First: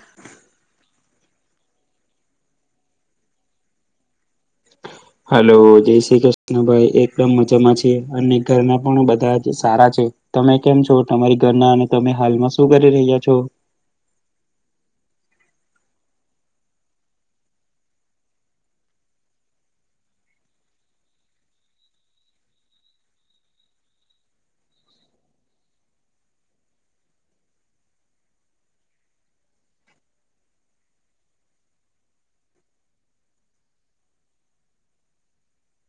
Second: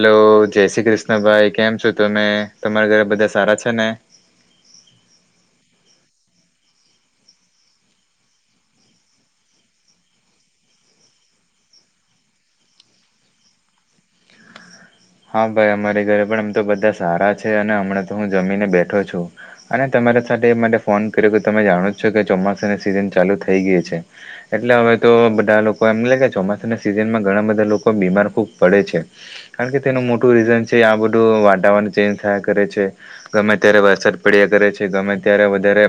Hello, જય શ્રી કૃષ્ણ ભાઈ. કેમ છો તમે? તમારા ઘરે બધા સારા છે ને? હ. હલો, જય શ્રી કૃષ્ણ ભાઈ. એકદમ મજામાં છીએ અને ઘરના પણ બધા જ સારા છે. તમે કેમ છો? તમારી ઘરના અને તમે હાલમાં શું કરી રહ્યા છો? હા ભાઈ અમારે ઘરે પણ આમ તો બધા સારા છે અને હમણાં તો હું જમીને બેઠો છું. અને તમારા સાથે માટે ફોન કર્યો કે તમે જાણો છો કે ચોમાસાની સિઝન ચાલુ થઇ ગય છે. એટલે હવે તો બધા લોકો એમ લે ચોમાસાના સિઝનમાં ઘણા બધા લોકો બીમાર ખૂબ પડે છે. કારણ કે તેનું મોટું રીઝન છે આ બધું વાતાવરણ ચેન્જ થયા કરે છે. ગમે ત્યારે વરસાદ પડ્યા કરે છે ગમે ત્યારે વધારે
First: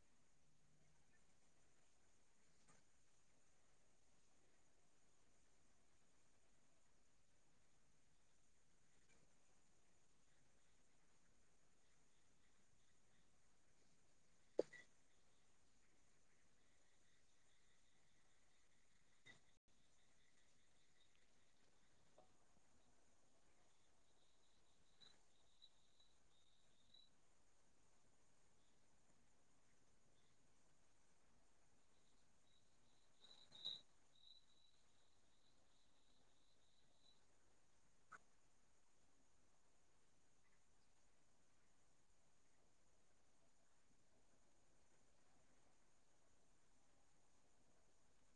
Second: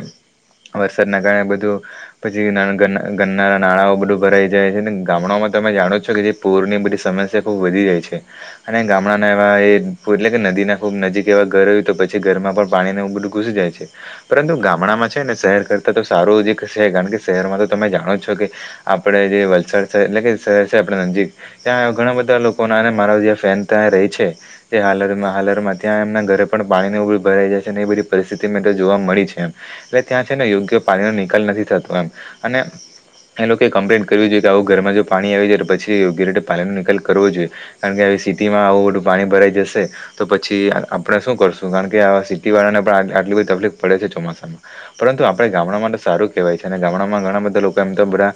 વરસાદના કારણે બધું. પછી ગ ગન્નારા નાણાંઓ બધું ભરાઈ જાય છે ને ગામડાઓમાં તમે જાણો છો કે જે પૂર ની બધી સમસ્યા ખુબ વધી જાય છે. અને ગામડાના એવા પૂર એટલે કે નદી ના ખુબ નજીક એવા ઘર હોય તો પછી ઘરમાં પણ પાણી ને એવું બધું ઘુસી જાય છે. પરંતુ ગામડામાં છે ને શેહેર કરતા તો સારું જ એક હસે કારણ કે શેહેરમાં તો તમે જાણો જ છો કે આપડે જે વલસાડ એટલે કે શેહેર છે આપડા નજીક, ત્યાં ઘણા બધા લોકો ના અને મારા જે ફેન ત્યાં રેહ છે તે હાલરમાં હાલરમાં ત્યાં એમના ઘરે પણ પાણી ને એવું બધું ભરાઈ જાય છે ને એ બધી પરિસ્થિતિ મે તો જોવા મળી છે એમ. એટલે ત્યાં છે ને યોગ્ય પાણી નો નિકાલ નથી થતો એમ અને એ લોકો એ કમ્પ્લેન કરવી જોઈએ કે આવો ઘરમાં જો પાણી આવી જાય અને પછી ઘેરેટે પાણીનો નિકાલ કરવો જોઈએ. કારણ કે આવી સિટી માં આવું બધું પાણી ભરાઈ જશે તો પછી આપણે શું કરશું કારણ કે આ સીટી વાળાને પણ આ આટલી બધી તકલીફ પડે છે ચોમાસામાં. પરંતુ આપડે ગામડામાં તો સારું કેવાય છે અને ગામડામાં ઘણા બધા લોકો એમ તો બધા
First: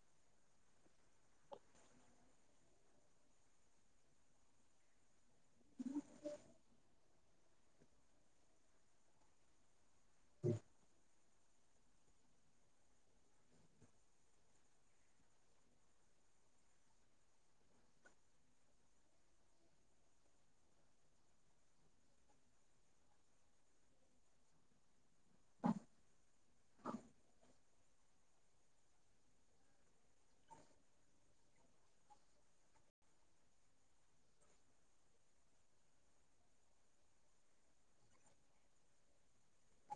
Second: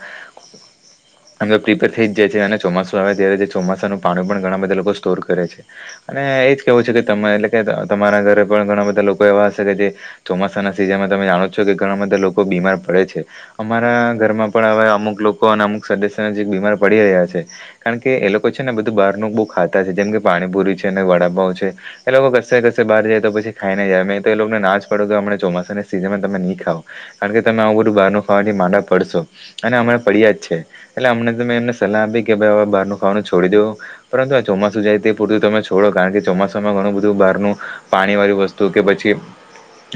અમ તો પ્રિપેર થઈ જાય છે અને ચોમાસું આવે ત્યારે ચોમાસા નું પાણું પણ ઘણા બધા લોકો સ્ટોર કરે છે. અને એજ કેવું છે કે તમે એટલે કે તમારા ઘરે પણ ઘણા બધા લોકો એવા હશે કે જે ચોમાસાના સિઝનમાં તમે જાણો જ છો કે ઘણા બધા લોકો બીમાર પડે છે. અમારા ઘરમાં પણ હવે અમુક લોકો અને અમુક સદસ્ય હજી બીમાર પડી રહ્યા છે. કારણ કે એ લોકો છે ને બધું બાર નું બો ખાતા છે જેમ કે પાણીપુરી છે ને વડાપાઉ છે. એ લોકો કશે કશે બહાર જાય તો પછી ખાઈને જ આવે, મેં તો એ લોકોન ના જ પડો કે હમ ચોમાસાની સીઝનમાં તમે ની ખાઓ. કારણ કે તમે આવું બધું બહારનું ખાવાથી માંદા પડશો અને અમારે પડ્યા જ છે. એટલે અમને તો મેં એમને સલાહ આપી કે ભાઈ હવે બારનું ખાવાનું છોડી દેઓ પરંતુ ચોમાસું જાય ત્યાં સુધી તમે છો, કારણ કે ચોમાસામાં ઘણું બધું બહારનું કામ હોય છે. પાણીવાળી વસ્તુ કે પછી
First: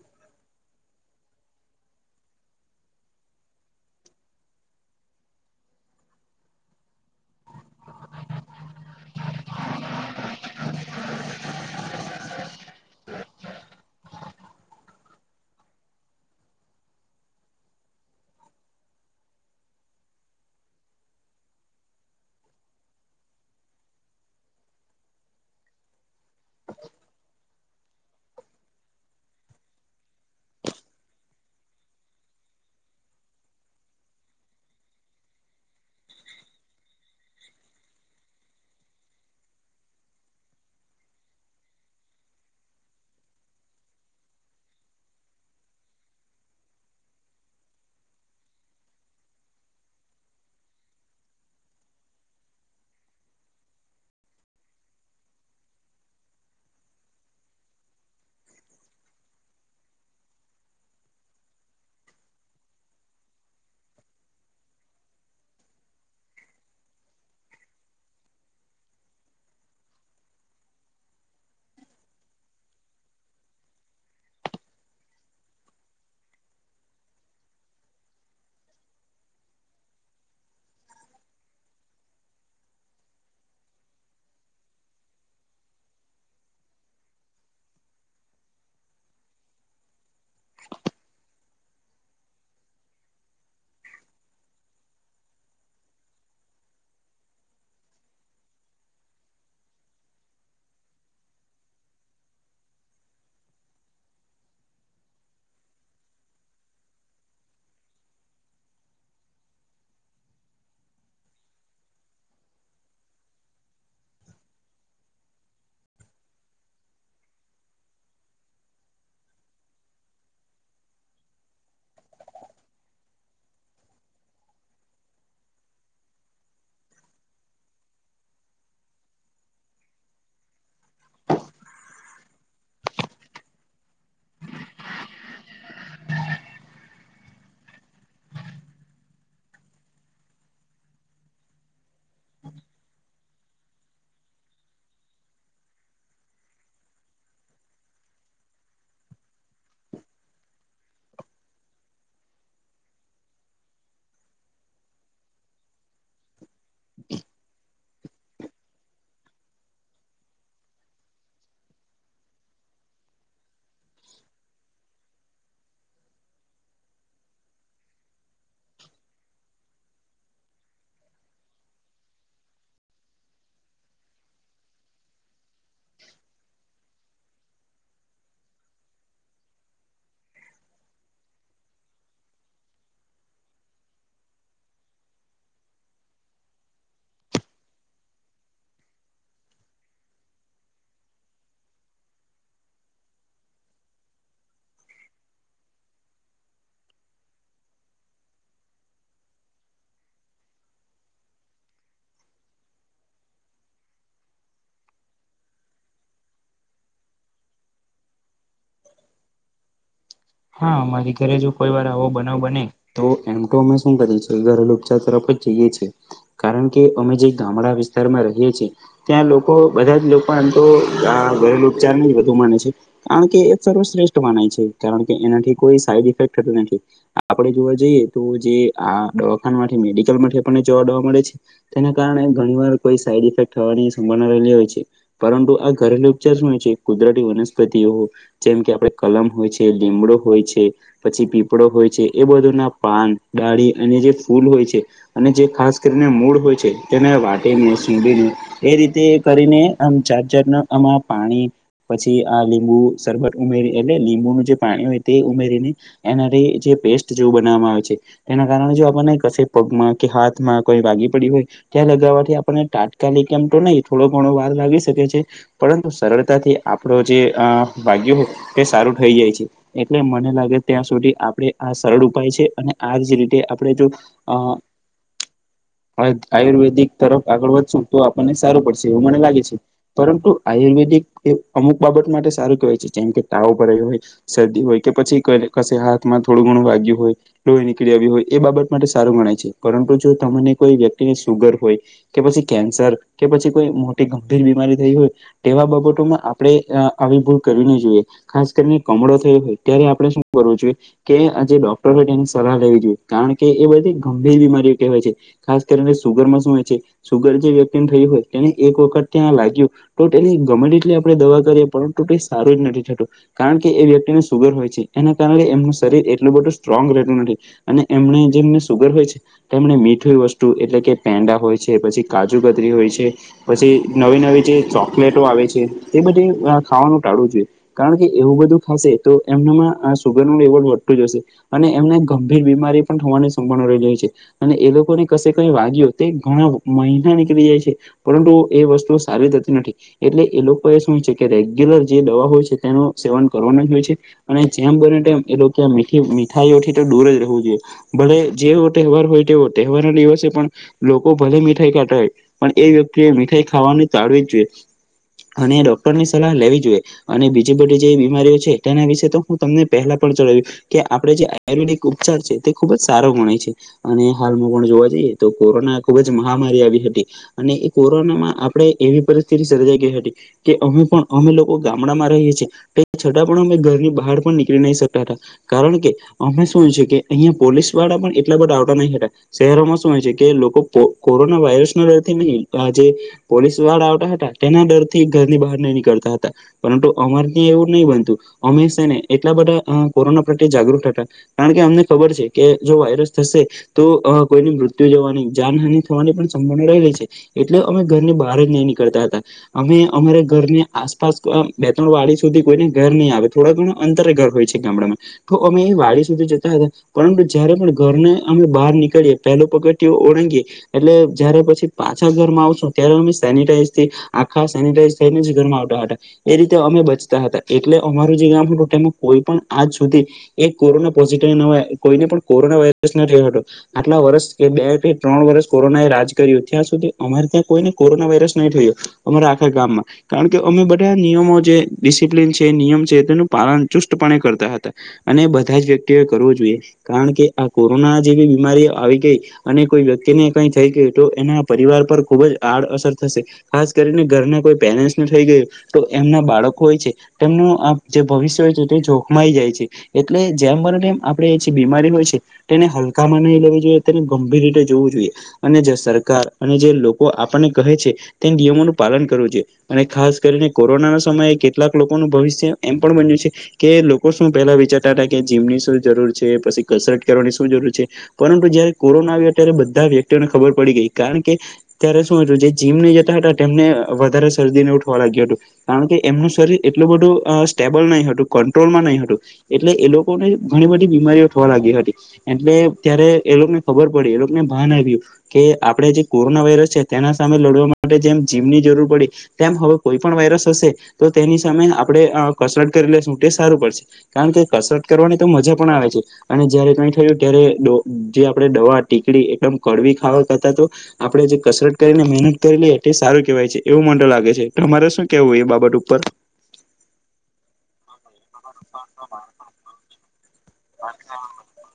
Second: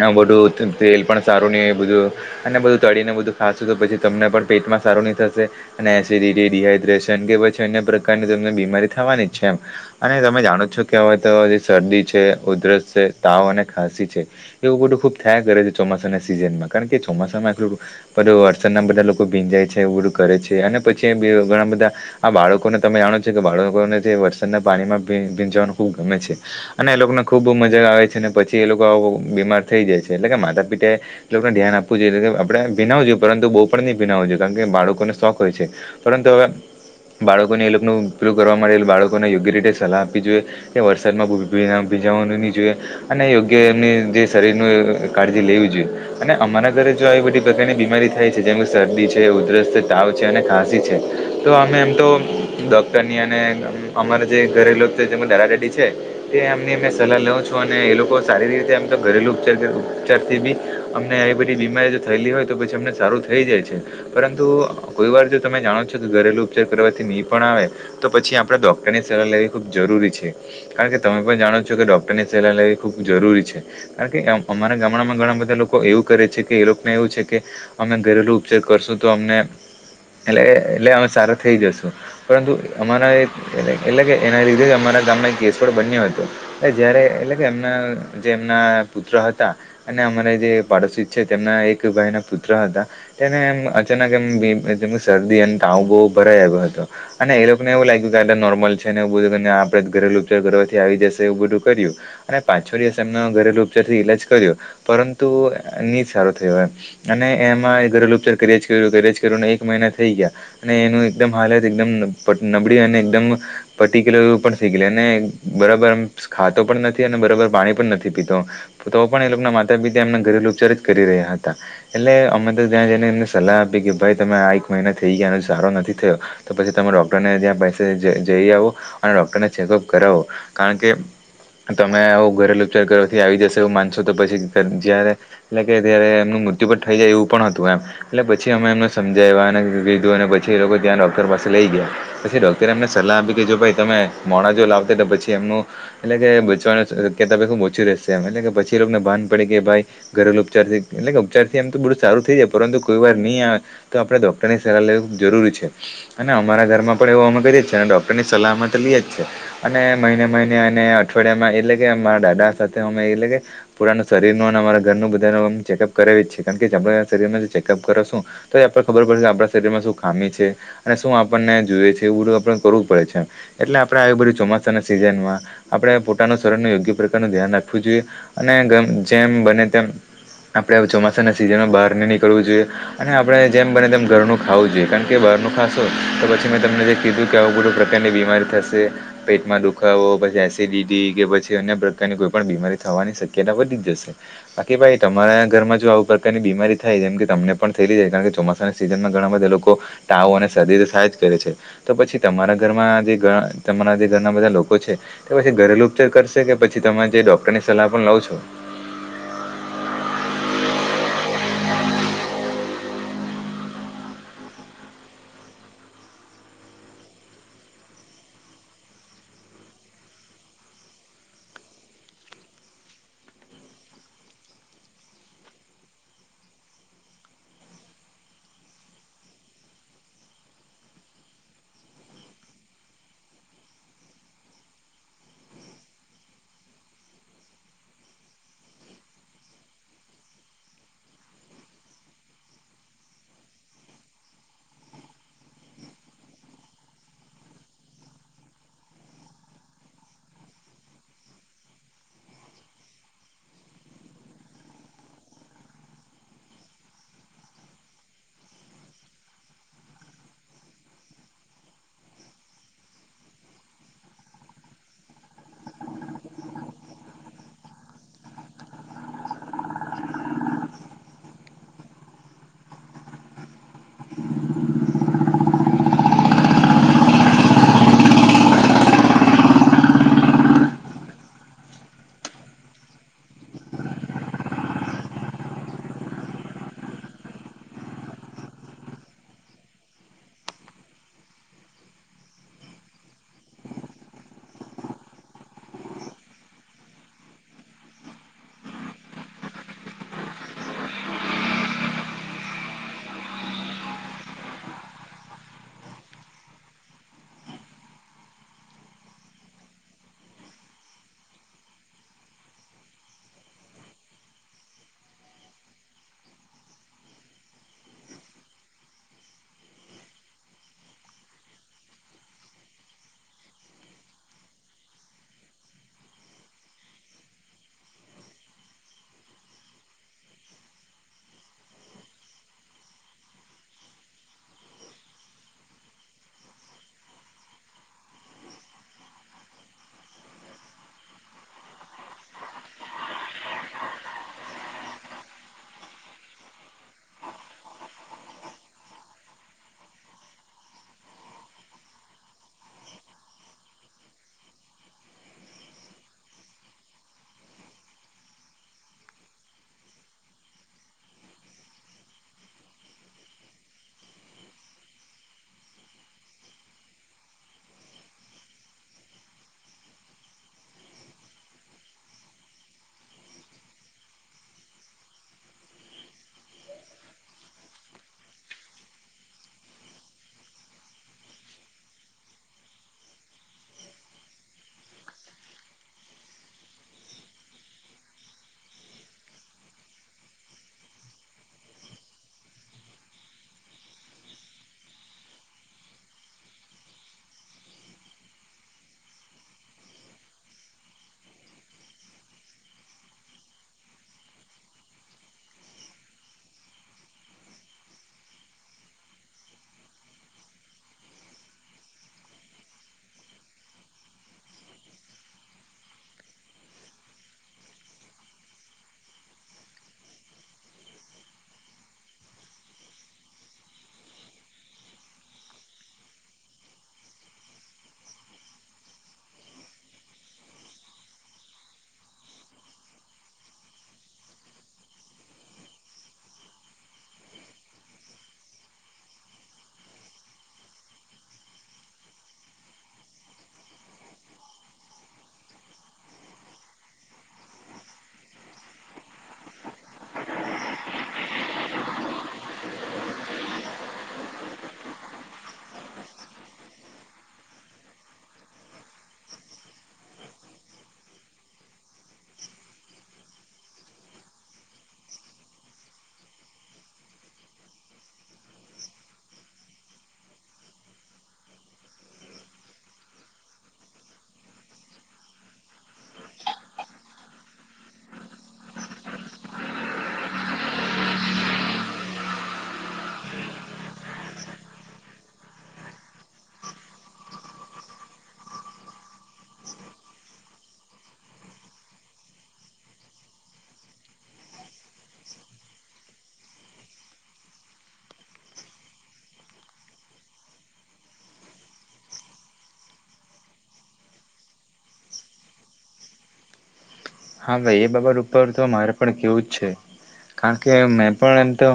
આ બધું તેલ પણ સારું નહીં, બધું... અને બધું તળેલું ખાશું, તો પછી તમને પણ પેટમાં સારું નહીં થાશે અને એસિડિટી, ડિહાઇડ્રેશન કે પછી અન્ય પ્રકારની તમે બીમારી તમને થવાની જ છે. અને તમે જાણો છો કે હવે તો શરદી છે ઉધરસ છે તાવ અને ખાંસી છે. એવું બધું ખુબ થયા કરે છે ચોમાસાની સિઝનમાં ખૂબ થાય છે, કારણ કે ચોમાસામાં આટલું... બધા લોકો વરસાદમાં ભીંજાય છે, એવું બધું કરે છે અને પછી ઘણા બધા... આ બાળકોને તમે જાણો છો કે બાળકોને... જેને વરસાદના પાણીમાં ભીંજાવું ખૂબ ગમે છે અને એ લોકોને ખૂબ... બહુ મજા આવે છે અને પછી એ લોકો બીમાર થઈ જાય છે. એટલે કે માતા-પિતાએ... એને ધ્યાન આપવું જોઈએ. આપણે ભીંજાવું, પરંતુ બહુ નહીં પણ ના ભીંજાવું જોયે કારણ કે બાળકોને શોખ હોય છે. પરંતુ હવે બાળકોને એ લોકો ઉપર કરવામાં નાના બાળકોને યોગ્ય રીતે સલાહ આપવી જોઈએ કે વરસાદમાં વધારે ભીંજાવું જોઈએ નહીં. અને યોગ્ય એમને શરીરની કાળજી લેવી જોઈએ. અને અમારા ઘરે જો આવી બધી પ્રકારની બીમારીઓ થાય, જેમ કે શરદી, ઉધરસ, તાવ છે અને ખાંસી છે તો અમે આમતો ડૉક્ટર ની અને ઘરે જેમ દાદા-દાદી છે... તેમની સલાહ લઉં છું, અને એ લોકો સારી રીતે ઘરેલું ઉપચાર [inaudible] અમને આવી કોઈ બીમારી થઈ હોય, તો પછી અમે સારા થઈ જઈએ છીએ. પરંતુ કોઈવાર, જો તમે જાણો છો કે ઘરેલું ઉપચાર કરવાથી ની પણ આવે તો પછી... આપણે ડૉક્ટરની સલાહ લેવી ખૂબ જરૂરી છે. કારણ કે તમે પણ જાણો છો કે ડૉક્ટરની સલાહ લેવી ખૂબ જરૂરી છે. કારણ કે અમારા ગામડામાં ઘણા બધા લોકો એવું કરે છે કે, એ લોકોને એવું છે કે... અમે ઘરેલું ઉપચાર કરીશું તો અમને... એટલે અમે સારાં થઈ જઈશું, પરંતુ અમારા એટલે કે, એના લીધે જ અમારા ગામમાં કેસ પણ બન્યો હતો. જ્યારે એટલે કે, એમના જે પુત્ર હતા અને અમારા જે પાડોશી છે, તેમના એક ભાઈના પુત્ર હતા. તેમને અચાનક શરદી અને તાવ ખૂબ વધી ગયો હતો. અને એ લોકોને એવું લાગ્યું એટલે નોર્મલ છે ને, એવું બધું માનીને આપણે ઘરેલું ઉપચાર કરવાથી આવી જશે એવું બધું કર્યું. અને પછી બે દિવસ એમનો ઘરેલું ઉપચારથી ઈલાજ કર્યો, પરંતુ તે સારો થયો નહીં. અને તેમાં ઘરેલું ઉપચાર કર્યા જ કર્યા, એક મહિનો થઈ ગયો. અને એની એકદમ હાલત એકદમ નબળી અને [inaudible] પર્ટિક્યુલરલી ઉપર અને બરાબર ખાતો પણ નથી અને બરાબર પાણી પણ નથી પીતો. તો પણ એમના માતા-પિતા એમનો ઘરેલું ઉપચાર જ કરી રહ્યા હતા. એટલે અમે તો ત્યાં જઈને એમને સલાહ આપી કે, ભાઈ તમે એક મહિના થઈ ગયા છતાં પણ સારા નથી થયો તો પછી તમે ડૉક્ટરને ત્યાં ગિયા બસ. જઈ આવો અને ડૉક્ટરને ચેકઅપ કરાવો, કારણ કે તમે આવું ઘરેલું ઉપચાર કરવાથી આવી જશે એવું માનશો, તો પછી જ્યારે... એટલે કે જ્યારે એમનું મૃત્યુ પણ થઈ જાય એવું પણ હતું એમ. એટલે પછી અમે એમને સમજાવ્યા અને કહ્યું. પછી એ લોકો તેમને ડૉક્ટર પાસે લઈ ગયા, પછી ડૉક્ટરે એમને સલાહ આપી કે, જો ભાઈ તમે મોડા લાવ્યા હોત તો પછી એમનું એટલે કે બચવાની શક્યતા ખૂબ ઓછી રહેશે એમ. પછી તેમને ભાન પડે કે ભાઈ ઘરેલું ઉપચારથી એટલે કે ઉપચારથી એમ તો બધું સારું થઈ જાય, પરંતુ કોઈવાર ની આવે તો આપણે ડૉક્ટરની સલાહ લેવી જરૂરી છે, અને અમારા ઘરમાં પણ એવું કરીએ અને ડૉક્ટરની સલાહ લીધી છે. અને મહિને મહિને અને અઠવાડિયામાં એટલે કે, મારા દાદા સાથે અમે એટલે કે પુરાન શરીર નો અને અમારા ઘરનું બધા ચેકઅપ કરાવી જ છે, કારણ કે આપે શરીરમાં ચેકઅપ કરો છું. તો એ આપડને ખબર પડશે આપણા શરીર માં શું ખામી છે અને શું આપણને જોએ છે. એવું તો આપણે કરવું જ પડે છે. એટલે આપણેે આવી બધી ચોમાસાના સિઝન માં આપડે પોતાનું શરીર નું યોગ્ય પ્રકારનું ધ્યાન રાખવું જોઈએ. અને ગ જેમ બને તેમ આપણે ચોમાસાના સીઝનમાં બાર ન નીકળવું જોઈએ. અને આપણે જેમ બને તેમ ઘરનું ખાવું જોઈએ કાણ કે બહારનું ખાશો તો પછી મેં તમને કીધું કે આવુ બધું પ્રકારની બીમારી થશે. પેટમાં દુખાવો પછી એસિડિટી, કે પછી અન્ય પ્રકારની કોઈ પણ બીમારી થવાની શક્યતા વધી જ જશે. બાકી ભાઈ તમારા ઘરમાં જો આવુ પ્રકારની બીમારી થાય જેમ કે તમને પણ થયલી જાય કાણ કે ચોમાસા સિઝનમાં ઘણા બધા લોકો તાવ અને શરદી તો થાય જ કરે છે. તો પછી તમારા ઘરમાં જે તમારા જે ઘરના બધા લોકો છે. પછી ઘરેલુ ઉપચાર કરશે કે પછી તમે જે ડોક્ટર ની સલાહ પણ લવ છો? હા મારી ઘરે જો કોઈ વાર આવો બનાવ બને. તો એમ તો અમે શું કરીએ છે ઘરેલુ ઉપચાર તરફ જઈએ છીએ. કારણ કે અમે જે ગામડા વિસ્તારમાં રહીએ છીએ. ત્યાં લોકો બધા જ લોકો આમ તો ઘરેલો ઉપચાર ને જ વધુ માને છે. કારણ કે એ સર્વશ્રેષ્ઠ માનાય છે કારણ કે એનાથી કોઈ સાઈડ ઇફેક્ટું નથી. આપણે જોવા જઈએ તો જે આ દવાખાનમાંથી મેડિકલ માટેથી આપણને જોવા દવા મળે છે. તેના કારણે ઘણી વાર કોઈ સાઈડ ઇફેક્ટ થવાની સંભાવના રહેલી હોય છે. પરંતુ આ ઘરેલુ ઉપચાર શું છે કુદરતી વનસ્પતિઓ જેમ કે આપડે કલમ હોય છે. લીમડો હોય છે. પછી પીપળો હોય છે એ બધું ના પાન, ડાળી અને જે ફૂલ હોય છે. અને જે ખાસ કરીને મૂળ હોય છે તેને વાટીને, સૂડીને એ રીતે કરીને આમ જાત જાત ના આમાં પાણી પછી આ લીંબુ સરવત ઉમેરી એટલે લીંબુનું જે પાણી હોય તે ઉમેરીને એનાથી જે પેસ્ટ જેવું બનાવવામાં આવે છે. તેના કારણે જો આપણને કશે પગમાં કે હાથમાં કોઈ વાગી પડી હોય. ત્યાં લગાવવાથી આપણને તાત્કાલિક એમ તો નહી થોડો ઘણો વાર લાગી શકે છે. પરંતુ સરળતાથી આપણો જે વાાગ્યો તે સારું થઈ જાય છે. એટલે મને લાગે ત્યાં સુધી આપણે આ સરળ ઉપાય છે અને આજ રીતે આપણે જો અ. હવે આયુર્વેદિક તરફ આગળ વધશું તો આપણને સારું પડશે એવું મને લાગે છે. પરંતુ આયુર્વેદિક એ અમુક બાબત માટે સારું કેહેવાય છે જેમ કે તાવ ભરાયો હોય. શરદી હોય કે પછી કઈ હાથમાં થોડું ઘણું વાગ્યું હોય. લોહી નીકળી આવી હોય એ બાબત માટે સારું ગણાય છે. પરંતુ જો તમને કોઈ વ્યક્તિને સુગર હોય કે પછી કેન્સર કે પછી કોઈ મોટી ગંભીર બીમારી થઈ હોય તેવા બાબતોમાં આપણે આવી ભૂલ કરવી ને જોઈએ, ખાસ કરીને કમળો થયો હોય ત્યારે આપણે શું કરવુ જોઈ. કે આજે ડોક્ટરો તેની સલાહ લેવી જોઈએ. કારણ કે એ બધી ગંભીર બીમારીઓ કહેવાય છે. ખાસ કરીને સુગર માં શું હોય છે, સુગર જે વ્યક્તિને થયું હોય તેને એક વખત ત્યાં લાગ્યું તો એની ગમે એટલી આપણે દવા કરીએ પરંતુ એ સારું જ નથી થતું. કારણ કે કે એ વ્યક્તિને સુગર હોય છે એના કારણે એમનું શરીર એટલું બધું સ્ટ્રોંગ રહેતું નથી. અને એમને જેમની સુગર હોય છે. તેમણે મીઠું વસ્તુ એટલે કે પેંડા હોય છે પછી કાજુ કતરી હોય છે. પછી નવી નવી જે ચોકલેટો આવે છે તે બધી ખાવાનું ટાળવું જોઈએ. કારણ કે એવું બધું ખાશે તો એમનામાં સુગર નુ લેવલ વધતું જ હશે. અને એમને ગંભીર બીમારી પણ થવાની સંભાવના રહી હોઈ છે. અને એ લોકોને કશે કઈ વાગ્યો તે ઘણા મહિના નીકળી જાય છે પરંતુ એ વસ્તુ સારી જતી નથી. એટલે એ લોકો એ શું છે કે રેગ્યુલર જે દવા હોય છે તેનું સેવન કરવાના જ હોય છે અને જેમ બ એ કે મીઠાઈઓ થી તો દૂર જ રહેવું જોઈએ. ભલે જેવો તહેવાર હોય તેવો તહેવાર ના દિવસે પણ. લોકો ભલે મીઠાઈ કાતાાય પણ એ વ્યક્તિ એ મીઠાઈ ખાવાનું ટળવી જોઈએ. અને ડોક્ટર ની સલાહ લેવી જોઈએ અને બીજી બધી જે. કરે છે તેના વિશે તો હું તમને પહેલા પણ જણાવ કે આપડે જે આયુર્વેદિક ઉપચાર છે તે ખુબ જ સારો ગણે છે. અને હાલમાં પણ જોવા જઈએ તો કોરોના ખુબ જ મહામારી આવી હતી. અને એ કોરોના માં આપણે એવી પરિસ્થિતિ સર્જાઈ ગઈ હતી. કે અમે પણ અમે લોકો ગામડા માં રહીએ છીએ. છતાં પણ અમે ઘરની બહાર પણ નીકળી નહી શકતા હતા. કારણ કે અમે શું છે કે અહીયાં પોલીસ વાળા પણ એટલા બધા ડઉટા નાહી હતા. શહેરોમાં શું હોય છે કે લોકો કો કોરોના વાયરસના લથી નહી આજે. પોલીસ વાળા આવતા હતા તેના ડરથી ઘરની બહાર નહી નીકળતા હતા પરંતુ અમાર ત એવું. નહી બનતું અમે છે ને એટલા બધા કોરોના પ્રત્યે જાગૃત હતા. કારણ કે અમને ખબર છે કે જો વાયરસ થશે. તો કોઈની મૃત્યુ જવાની જાનહાની થવાની પણ સંભાવના રહી રહી છે. એટલે અમે ઘરની બહાર જ નહી નીકળતા હતા. અમે અમારે ઘરની આસપાસ બે ત્રણ વાડી સુધી. કોઈને ઘર નહીં આવે થોડા ઘણા અંતરે ઘર હોય છે ગામડામાં તો અમે એ વાડી સુધી જતા હતા. પરંતુ જયારે પણ ઘરને અમે બહાર નીકળીએ પહેલો પગડ ઓળંગીએ એટલે જયારે પછી પાછા ઘરમાં આવશું ત્યારે અમે સેનિટાઈઝ થી આખા સેનિટાઈઝ થઈને જ ઘરમાં આવતા હતા એ રીતે અમે બચતા હતા. એટલે અમારું જે ગામ હતું તેમાં કોઈ પણ આજ સુધી એ કોરોના પોઝિટ કોઈને પણ કોરોના વાયરસ ના રહ હતો. આટલા વર્ષ કે બે કે ત્રણ વર્ષ કોરોના એ રાજ કર્યું ત્યાં સુધી અમારે ત્યાં કોઈને કોરોના વાયરસ નહી થયો. અમારા આખા ગામમાં કારણ કે અમે બધા નિયમો જે. [unintelligible] છે નિયમ છે તેનું પાલન ચુસ્તપણે કરતા હતા અને બધા જ વ્યક્તિઓએ કરવું જોઈએ. કારણ કે આ કોરોના જેવી બીમારી આવી ગઈ. અને કોઈ વ્યક્તિને કઈ થઈ ગય તો એના પરિવાર પર ખુબ જ આડઅસર થશે. ખાસ કરીને ઘરના કોઈ પેરેન્ટ્સ ન થઈ ગયું તો એમના બાળકો હોય છે. તેમનું આ જે ભવિષ્ય હોય છે તે જોખમાઈ જાય છે. એટલે જેમ મમ આપડે જે બીમારી હોય છે. તેને હલકામાં નઈ લેવી જોઈએ તેને ગંભીર રીતે જોવું જોઈએ. અને જે સરકાર અને જે લોકો આપણને કહે છે. તે નિયમોનું પાલન કરવું જોઈએ અને ખાસ કરીને કોરોનાના સમયે કેટલાક. લોકોનું ભવિષ્ય એમ પણ બન્યું છે. કે લોકો શું પહેલા વિચારતા હતા કે જીમ ની શું જરૂર છે પછી કસરત કરવાની શું જરૂર છે? પરંતુ જયારે કોરોના આવ્યા ત્યારે બધા વ્યક્તિઓને ખબર પડી ગઈ કારણ કે ત્યારે શું હતું જે જીમને જતા હતા તેમને વધારે શરદી ને ઉઠવા લાગ્યું હતું. કારણ કે એમનું શરીર એટલું બધું સ્ટેબલ નહી હતું કંટ્રોલમાં નહી હતું. એટલે એ લોકો ને ઘણી બધી બીમારીઓ થવા લાગી હતી. એટલે ત્યારે એ લોકોને ખબર પડી એ લોકોને ભાન આવ્યું. કે આપણેે જે કોરોના વાયરસ છે તેના સામે લડવા માટે જેમ જીવની જરૂર પડી. તેમ હવે કોઈ પણ વાયરસ હશે તો તેની સામે આપણે કસરત કરી લ શટે સારું પડશે. કારણ કે કસરત કરવાની તો મજા પણ આવે છે. અને જયારે કઈ થયું ત્યારે જે આપણે દવા ટીકડી એકદમ કડવી ખાવા કરતા તો. આપડે જે કસરત કરીને મહેનત કરી લઈ એટલે સારું કેહેવાય છે એવું મન લાગે છે તમારે શું કેવું એ બાબત ઉપર. હા ભાઈ એ બાબત ઉપર તો મારે પણ કેવું જ છે કારણ કે મેં પણ એમ તો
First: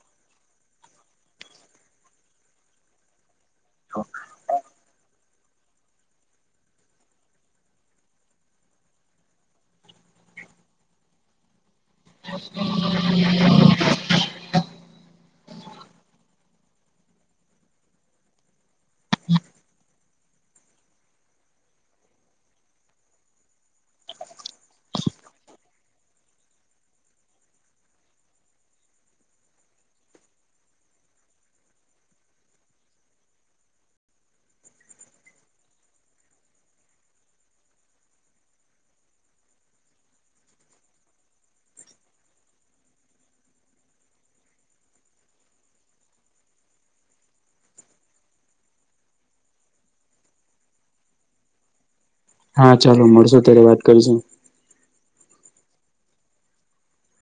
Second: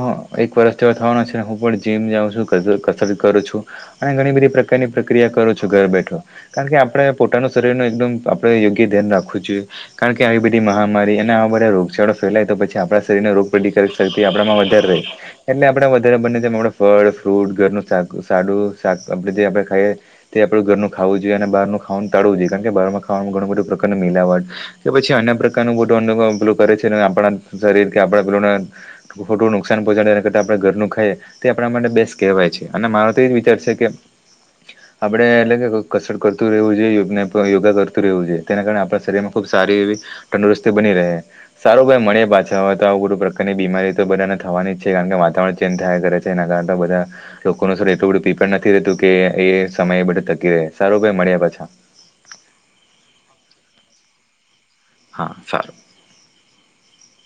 એક વર્ષ તોવા થવાનો છે ને હું પણ જીમ જાઉં છું કસરત કરું છું. અને ઘણી બધી પ્રકારની ક્રિયા કરો છો ઘર બેઠો કારણ કે આપણેે પોતાનું શરીર નું એકદમ આપડે યોગ્ય ધ્યાન રાખવું જોઈએ કારણ કે આવી બધી મહામારી અને આ બધા રોગચાળો ફેલાય તો પછી આપણા શરીરને રોગપ શક્તિ આપણામાં વધારે રહી. એટલે આપડે વધારે બંને તેમ આપડે ફળ ફ્રૂટ ઘરનું સા સાડું. શાક આપડે જે આપડે ખાઈએ તે આપણું ઘરનું ખાવું જોઈએ અને બહારનું ખવાનું ટાળવું જોઈએ કારણ બાર માં ખવાનું ઘણું બધૂ પ્રકારને મિલાવાય. કે પછી અન્ય પ્રકારનું મોટું અનુ પેલું કરે છે આપણા શરીર કે આપણા પેલુંના. ખોટું નુકસાન પહોચાડે એના કરતા આપણે ઘરનું ખાઈ. તે આપણા માટે બેસ કહેવાય છે અને મારો તો એજ વિચાર છે કે. આપડે એટલે કસર કરતું રહેવુ જોઈએ યોગા કરતું રહેવ જોઈ તેના કારણે આપણા શરીર માં ખૂબ સારી આવી તંદુરસ્તી બની રહે. સારું ભાઈ મળીયે પાછા હવે તો આવુ બધું પ્રકારની બીમારી તો બધાને થવાની જ છે કારણ કે વાતાવરણ ચેન્જ થયા કરે છે. તેના કારણે બધા. લોકો ન શરીર એટલું બધું પ્રીપેર નથી રહેતું કે એ સમય એ બધો તકી રહે સારો ભાઈ મળીએ પાછા. હા ચલો મળશો ત્યારે વાત કરીશું. હા સારું.